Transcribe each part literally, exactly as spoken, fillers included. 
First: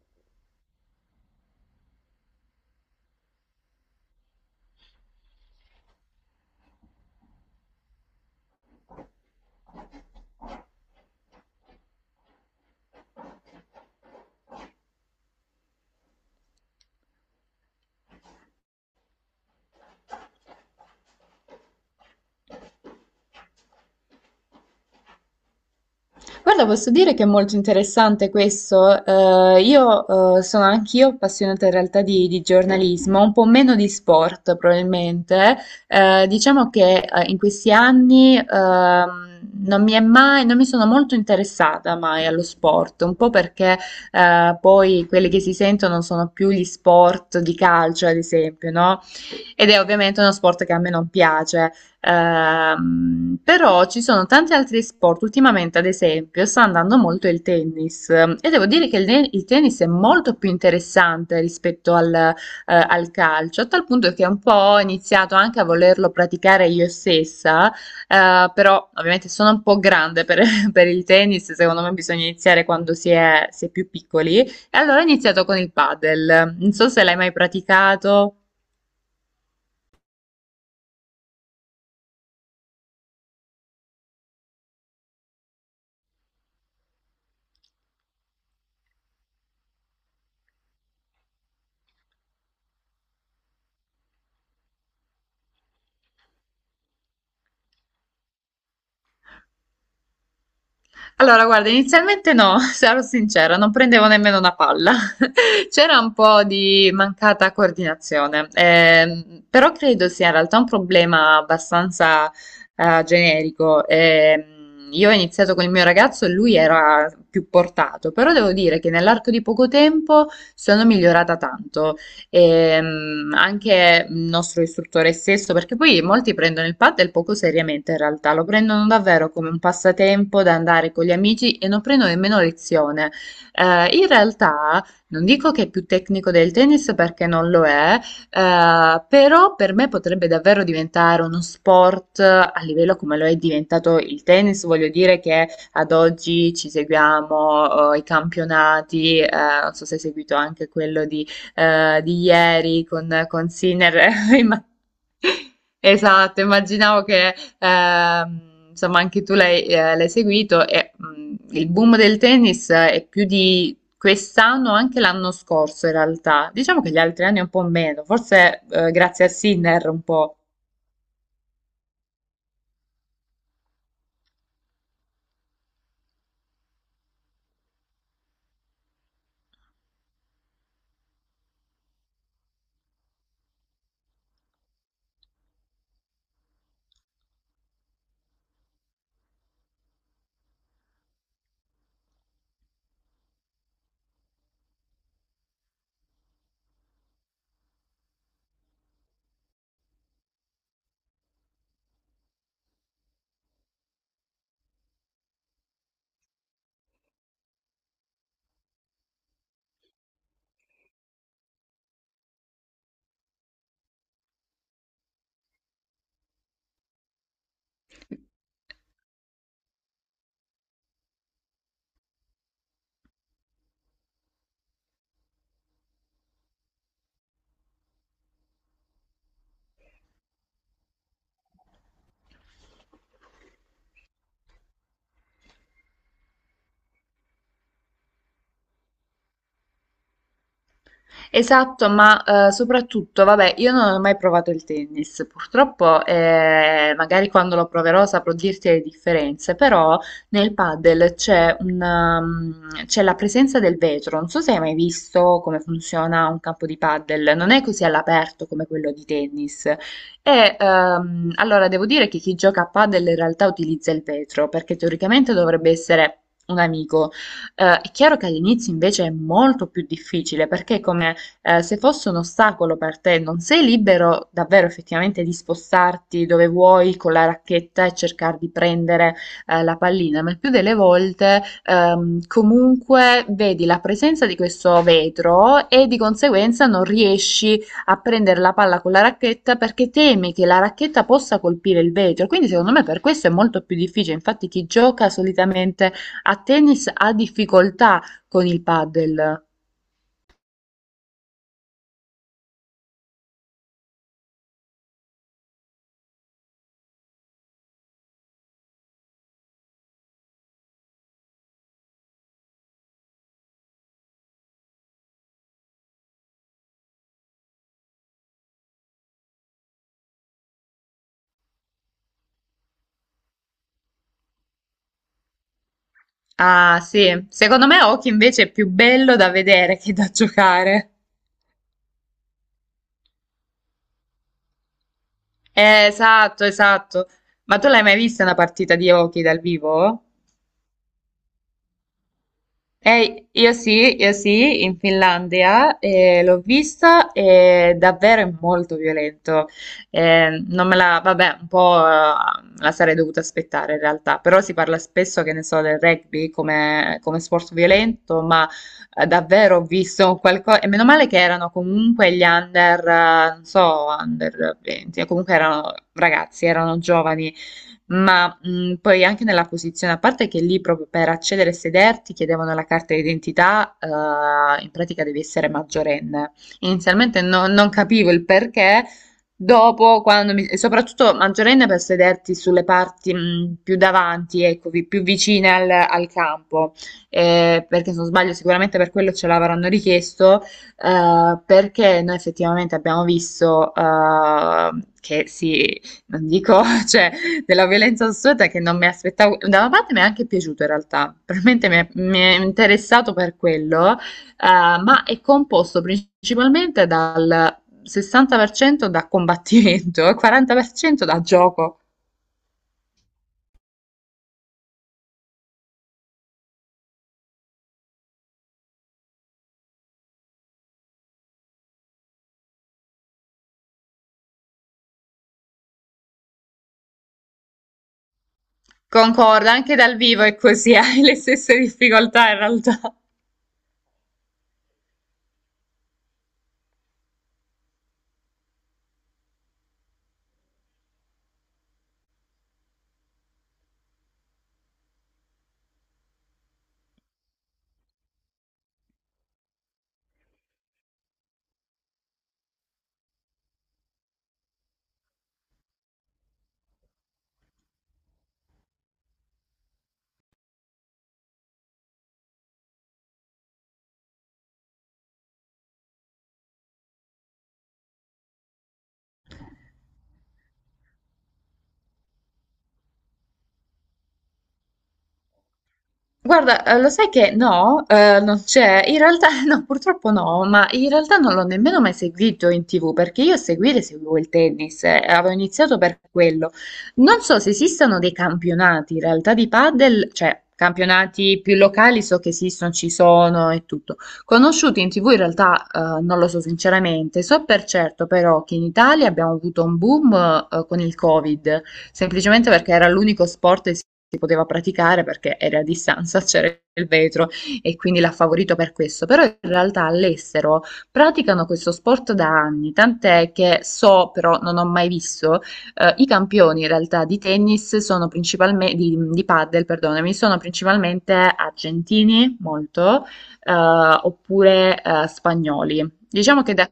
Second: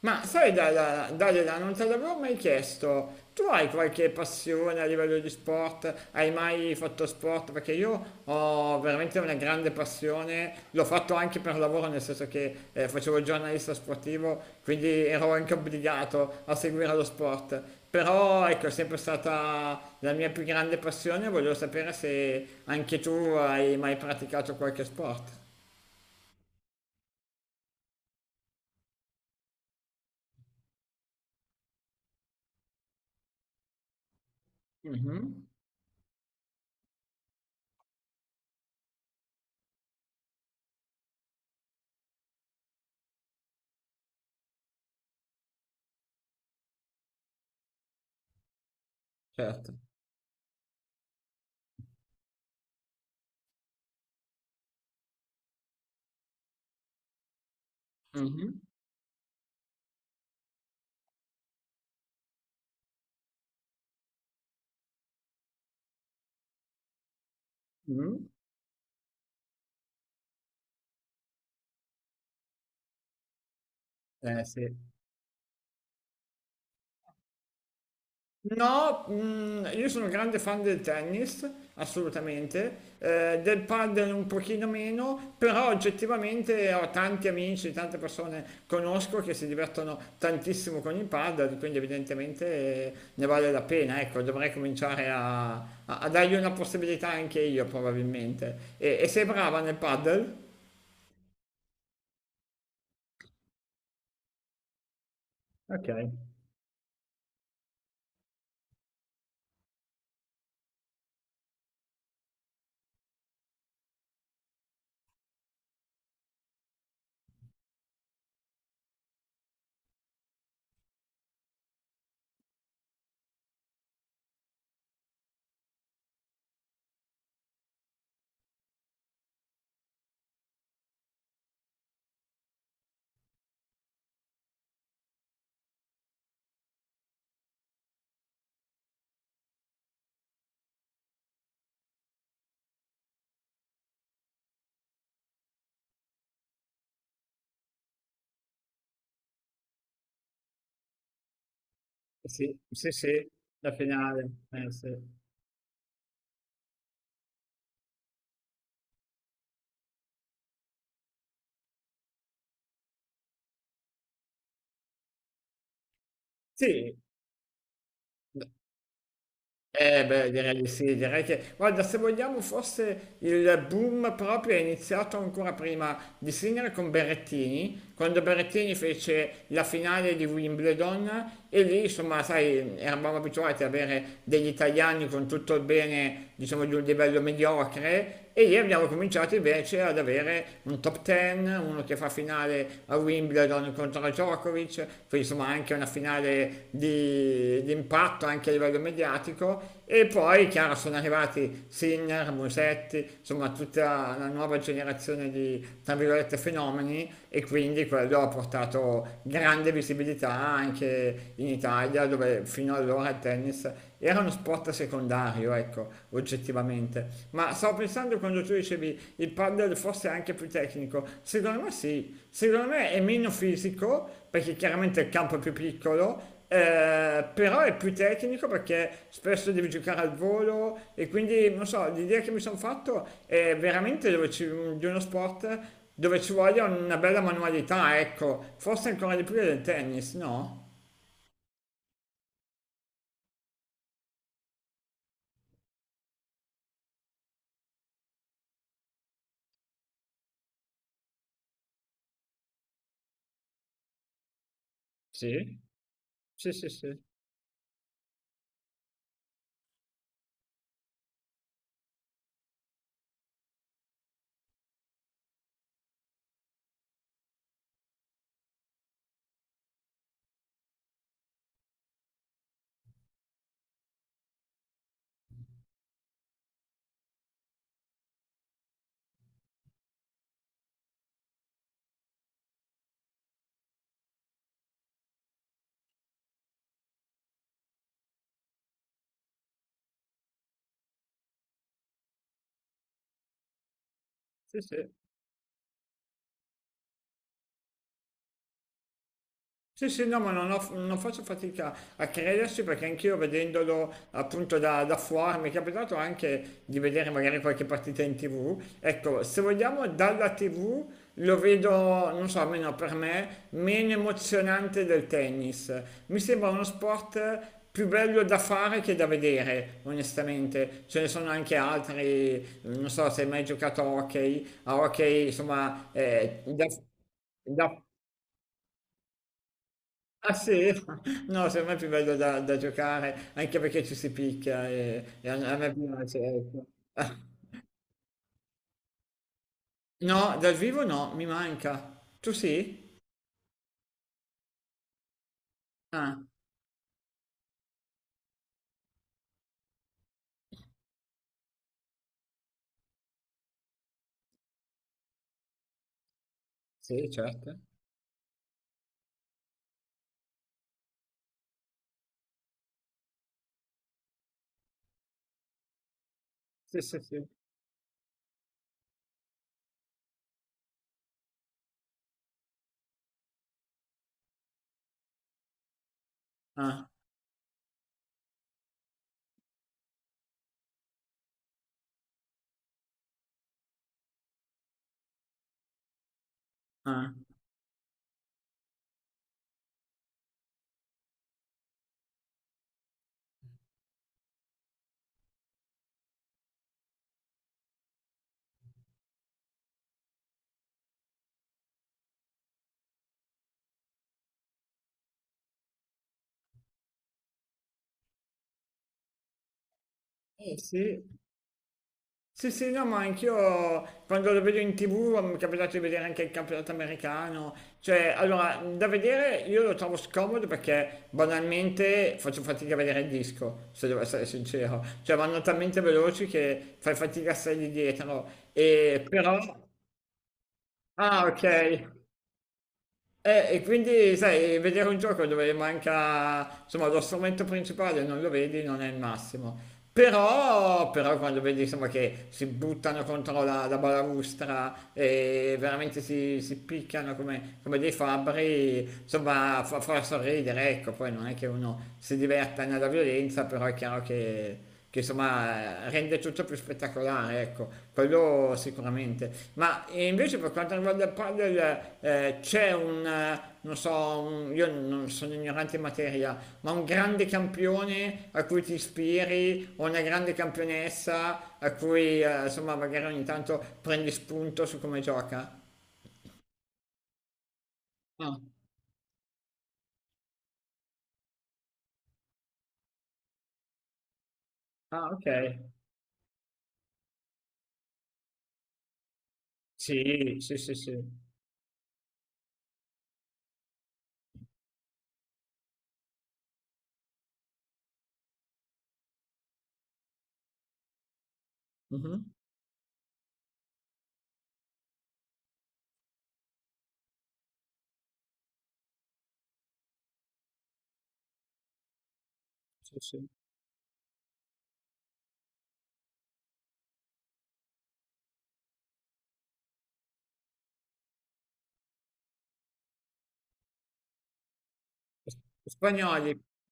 Ma sai, Dalila, Dalila, non te l'avevo mai chiesto. Tu hai qualche passione a livello di sport? Hai mai fatto sport? Perché io ho veramente una grande passione, l'ho fatto anche per lavoro, nel senso che eh, facevo il giornalista sportivo, quindi ero anche obbligato a seguire lo sport. Però ecco, è sempre stata la mia più grande passione, volevo sapere se anche tu hai mai praticato qualche sport. Guarda, posso dire che è molto interessante questo. Eh, io eh, sono anch'io appassionata in realtà di, di giornalismo, un po' meno di sport Mhm, probabilmente. Eh, diciamo che eh, in questi anni, ehm, non mi è mai, non mi sono molto interessata mai allo sport, un po' perché eh, poi quelli che si sentono sono più gli sport di calcio, ad esempio, no? Ed certo. è ovviamente uno sport che a me non piace. Ehm, però ci sono tanti altri sport, ultimamente ad esempio sta andando molto il tennis e Mhm, devo dire che il, ne- il tennis è molto più interessante rispetto al, eh, al calcio, a tal punto che un po' ho iniziato anche a volerlo praticare io stessa, mhm. eh, però ovviamente sono un po' grande per, per il tennis, secondo me bisogna iniziare quando si è, si è più piccoli. Eh E sì. allora ho iniziato con il padel. Non so se l'hai mai praticato. No, mm, io sono un grande fan del tennis, assolutamente, eh, del padel un pochino meno, però oggettivamente ho tanti amici, tante persone conosco che si divertono tantissimo con il padel, quindi evidentemente eh, ne vale la pena, ecco, dovrei cominciare a, a- a dargli una possibilità anche io probabilmente. E, e sei brava nel padel? Allora, guarda, inizialmente no, sarò sincera, non prendevo nemmeno una palla. Ok. C'era un po' di mancata coordinazione, ehm, però credo sia in realtà un problema abbastanza eh, generico. Ehm, io ho iniziato con il mio ragazzo e lui era più portato, però devo dire che nell'arco di poco tempo sono migliorata tanto, ehm, anche il nostro istruttore stesso, perché poi molti prendono il paddle poco seriamente in realtà, lo prendono davvero come un passatempo da andare con gli amici e non prendono nemmeno lezione. Eh, in realtà non dico che è più tecnico del tennis perché non lo è, eh, però per me potrebbe davvero diventare uno sport a livello come lo è diventato il tennis, voglio dire che ad oggi ci seguiamo eh, i campionati, eh, non so se hai seguito anche quello di eh, di Sì, ieri sì, con, sì, con la Sinner. finale. Imma- Eh, sì. Esatto, immaginavo che, ehm, insomma anche tu l'hai eh, l'hai seguito e mh, il boom del tennis è più di quest'anno, anche l'anno scorso in realtà. Diciamo che gli altri anni un po' meno, Sì, forse eh, grazie a Sinner un eh beh, po'. direi di sì, direi che, guarda, se vogliamo, forse il boom proprio è iniziato ancora prima di Sinner con Berrettini, quando Berrettini fece la finale di Wimbledon e lì, insomma, sai, eravamo abituati ad avere degli italiani con tutto il bene, diciamo, di un livello mediocre e lì abbiamo cominciato invece ad avere un top dieci, uno che fa finale a Wimbledon Wimbledon contro Djokovic, poi insomma anche una finale di, di impatto anche a livello mediatico e poi chiaro sono arrivati Sinner, Musetti, insomma tutta la nuova generazione di tra virgolette fenomeni e quindi quello ha portato grande visibilità anche in Italia dove fino allora il tennis era uno sport secondario, ecco, oggettivamente. Ma stavo pensando quando tu dicevi il paddle forse è anche più tecnico, secondo me sì, secondo me è meno fisico perché chiaramente il campo è più piccolo, eh, però è più tecnico perché spesso devi giocare al volo e quindi non so, l'idea che mi sono fatto è veramente dove ci, di uno sport dove ci voglia una bella manualità, ecco, forse ancora di più del tennis, no? Esatto, ma eh, soprattutto, vabbè, io non ho mai provato il tennis, purtroppo, eh, magari quando lo proverò saprò dirti le differenze, però nel padel c'è un, um, c'è la presenza del vetro, non so se hai mai visto come Sì, funziona un sì, campo sì, di sì, padel, non è così all'aperto come quello di tennis. E ehm, allora devo dire che chi gioca a padel in realtà utilizza il vetro, perché teoricamente dovrebbe essere un amico. Eh, è chiaro che all'inizio invece è molto più difficile, perché come eh, se fosse un ostacolo per te, non sei libero davvero effettivamente di spostarti dove vuoi con la racchetta e cercare di prendere eh, la pallina, ma il più delle volte, ehm, comunque vedi la presenza di questo vetro e di conseguenza non riesci a prendere la palla con la racchetta perché temi che la racchetta possa colpire il vetro. Quindi secondo me per questo è molto più difficile. Infatti sì, chi sì. gioca solitamente a tennis ha difficoltà con il paddle. Sì, sì, no, ma non, ho- non faccio fatica a crederci perché anch'io vedendolo appunto da, da fuori mi è capitato anche di vedere magari qualche partita in T V. Ecco, se vogliamo dalla T V lo vedo, non so, almeno per me, meno emozionante del tennis. Mi sembra uno sport più bello da fare che da vedere, onestamente. Ce ne sono anche altri, non so se hai mai giocato a hockey, a hockey, insomma, eh, da... Ah, sì. Da, Secondo me hockey invece è più bello da vedere che da ah sì? giocare. No, secondo me è più bello da, da giocare, anche perché ci si picchia e, e a, a me Eh, piace, esatto, ecco. esatto. Ma tu l'hai mai vista una partita di hockey dal vivo? No, dal vivo no, mi manca. Tu sì? Eh, io sì, io sì, in Finlandia Ah, eh, l'ho vista e davvero è molto violento. Eh, non me la, vabbè, un po' eh, me la sarei dovuta aspettare in realtà, però si parla spesso, che ne so, del rugby come, sì, come sport certo. violento, ma eh, davvero ho visto qualcosa, e meno male che erano comunque gli under, eh, non so, under venti, comunque erano ragazzi, erano Sì, sì, sì. giovani ma mh, poi anche nella posizione, a parte che lì proprio per accedere e sederti chiedevano la carta d'identità, eh, in pratica devi essere maggiorenne. Ah, Inizialmente no- non capivo il perché, dopo quando mi, e soprattutto maggiorenne per sederti sulle parti mh, più davanti, ecco, vi- più vicine al, al campo. ah. Eh, perché se non sbaglio sicuramente per quello ce l'avranno richiesto, eh, perché noi effettivamente abbiamo visto eh, che si, non dico, cioè della violenza assoluta che non mi aspettavo. Da una parte mi è anche piaciuto in realtà, probabilmente mi è, mi è interessato per quello, eh, ma è composto principalmente dal sessanta per cento da combattimento e Eh sì, quaranta per cento da gioco. sì, sì, no, ma anch'io quando lo vedo in T V mi è capitato di vedere anche il campionato americano, cioè, allora, da vedere io lo trovo scomodo perché banalmente faccio fatica a vedere il disco, se devo essere sincero, cioè vanno talmente veloci che fai fatica a stare lì dietro, e però... Concorda, anche dal vivo è così, hai le Ah, ok. stesse difficoltà in realtà. Eh, e quindi, sai, vedere un gioco dove manca, insomma, lo strumento principale non lo vedi non è il massimo. Però, però quando vedi insomma, che si buttano contro la, la balaustra e veramente si, si picchiano come, come dei fabbri, insomma fa, fa sorridere, ecco, poi non è che uno si diverta nella violenza, però è chiaro che, che, insomma rende tutto più spettacolare, ecco, quello sicuramente. Ma eh, invece per quanto riguarda il padel eh, c'è un, eh, non so, un- io non sono ignorante in materia, ma un grande campione a cui ti ispiri o una grande campionessa a cui eh, insomma magari ogni tanto prendi spunto su come gioca? Guarda, eh, lo sai che no, eh, Ah, non c'è, in realtà no, purtroppo no, ma in realtà non l'ho nemmeno mai seguito in T V perché io a seguire seguivo il tennis, eh, ah, ok. avevo iniziato per quello. Non so se esistano dei campionati in realtà di padel, Sì, cioè sì, sì, sì. campionati più locali, so che esistono, ci sono e tutto. Conosciuti in T V in realtà, eh, non lo so sinceramente, so per certo però che in Italia abbiamo avuto un boom eh, con il Covid, Mhm, semplicemente perché era l'unico sport che si si poteva praticare perché era a distanza, c'era il vetro e quindi l'ha favorito per questo. Però in realtà all'estero praticano questo sport da anni, sì, sì. tant'è che so, però non ho mai visto, eh, i campioni in realtà di tennis sono principalmente, di, di padel, perdonami, sono principalmente argentini, molto, eh, oppure eh, spagnoli. Spagnoli, Diciamo che da...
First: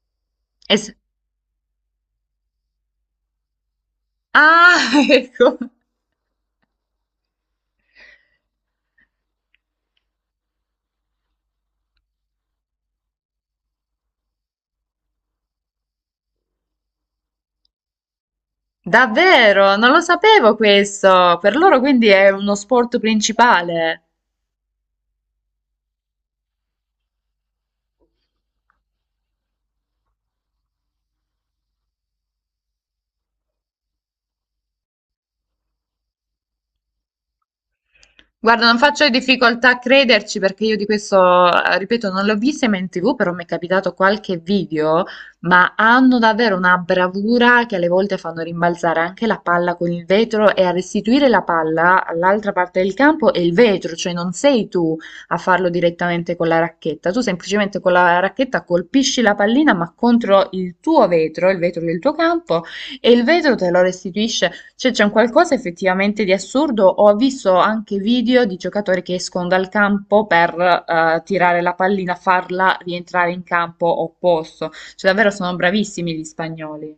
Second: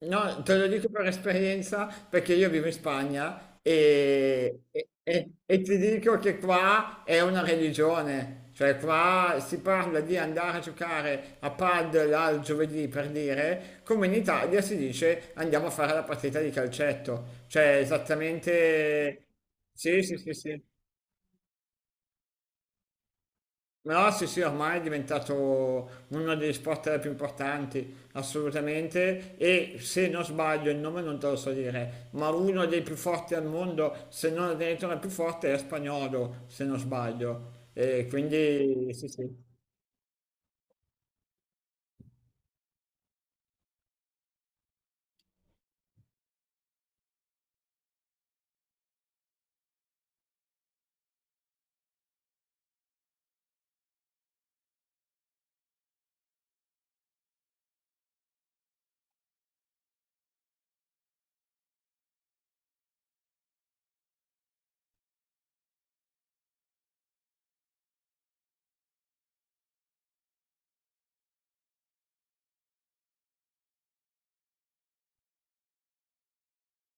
no, te lo dico es- per esperienza perché io vivo in Spagna e, e- Ah, e- ecco. e ti dico che qua è una religione, cioè qua si parla di andare a giocare a padel al giovedì per dire, come in Italia si dice andiamo a fare la partita di calcetto, cioè esattamente... Davvero, non lo Sì, sì, sì, sapevo sì. questo. Per loro quindi è uno sport principale. No, sì, sì, ormai è diventato uno degli sport più importanti, assolutamente. E se non sbaglio, il nome non te lo so dire, ma uno dei più forti al mondo, se non addirittura il più forte, è spagnolo, se non sbaglio. E Guarda, non quindi sì, faccio sì. difficoltà a crederci perché io di questo, eh, ripeto, non l'ho vista mai in T V, però mi è capitato qualche video, ma hanno davvero una bravura che alle volte fanno rimbalzare anche la palla con il vetro e a restituire la palla all'altra parte del campo è il vetro, cioè non sei tu a farlo direttamente con la racchetta, tu semplicemente con la racchetta colpisci la pallina ma contro il tuo vetro, il vetro del tuo campo, e il vetro te lo restituisce, cioè c'è un qualcosa effettivamente di assurdo. Ho visto anche video di giocatori che escono dal campo per eh, tirare la pallina, farla rientrare in campo opposto. Cioè davvero sono bravissimi gli spagnoli.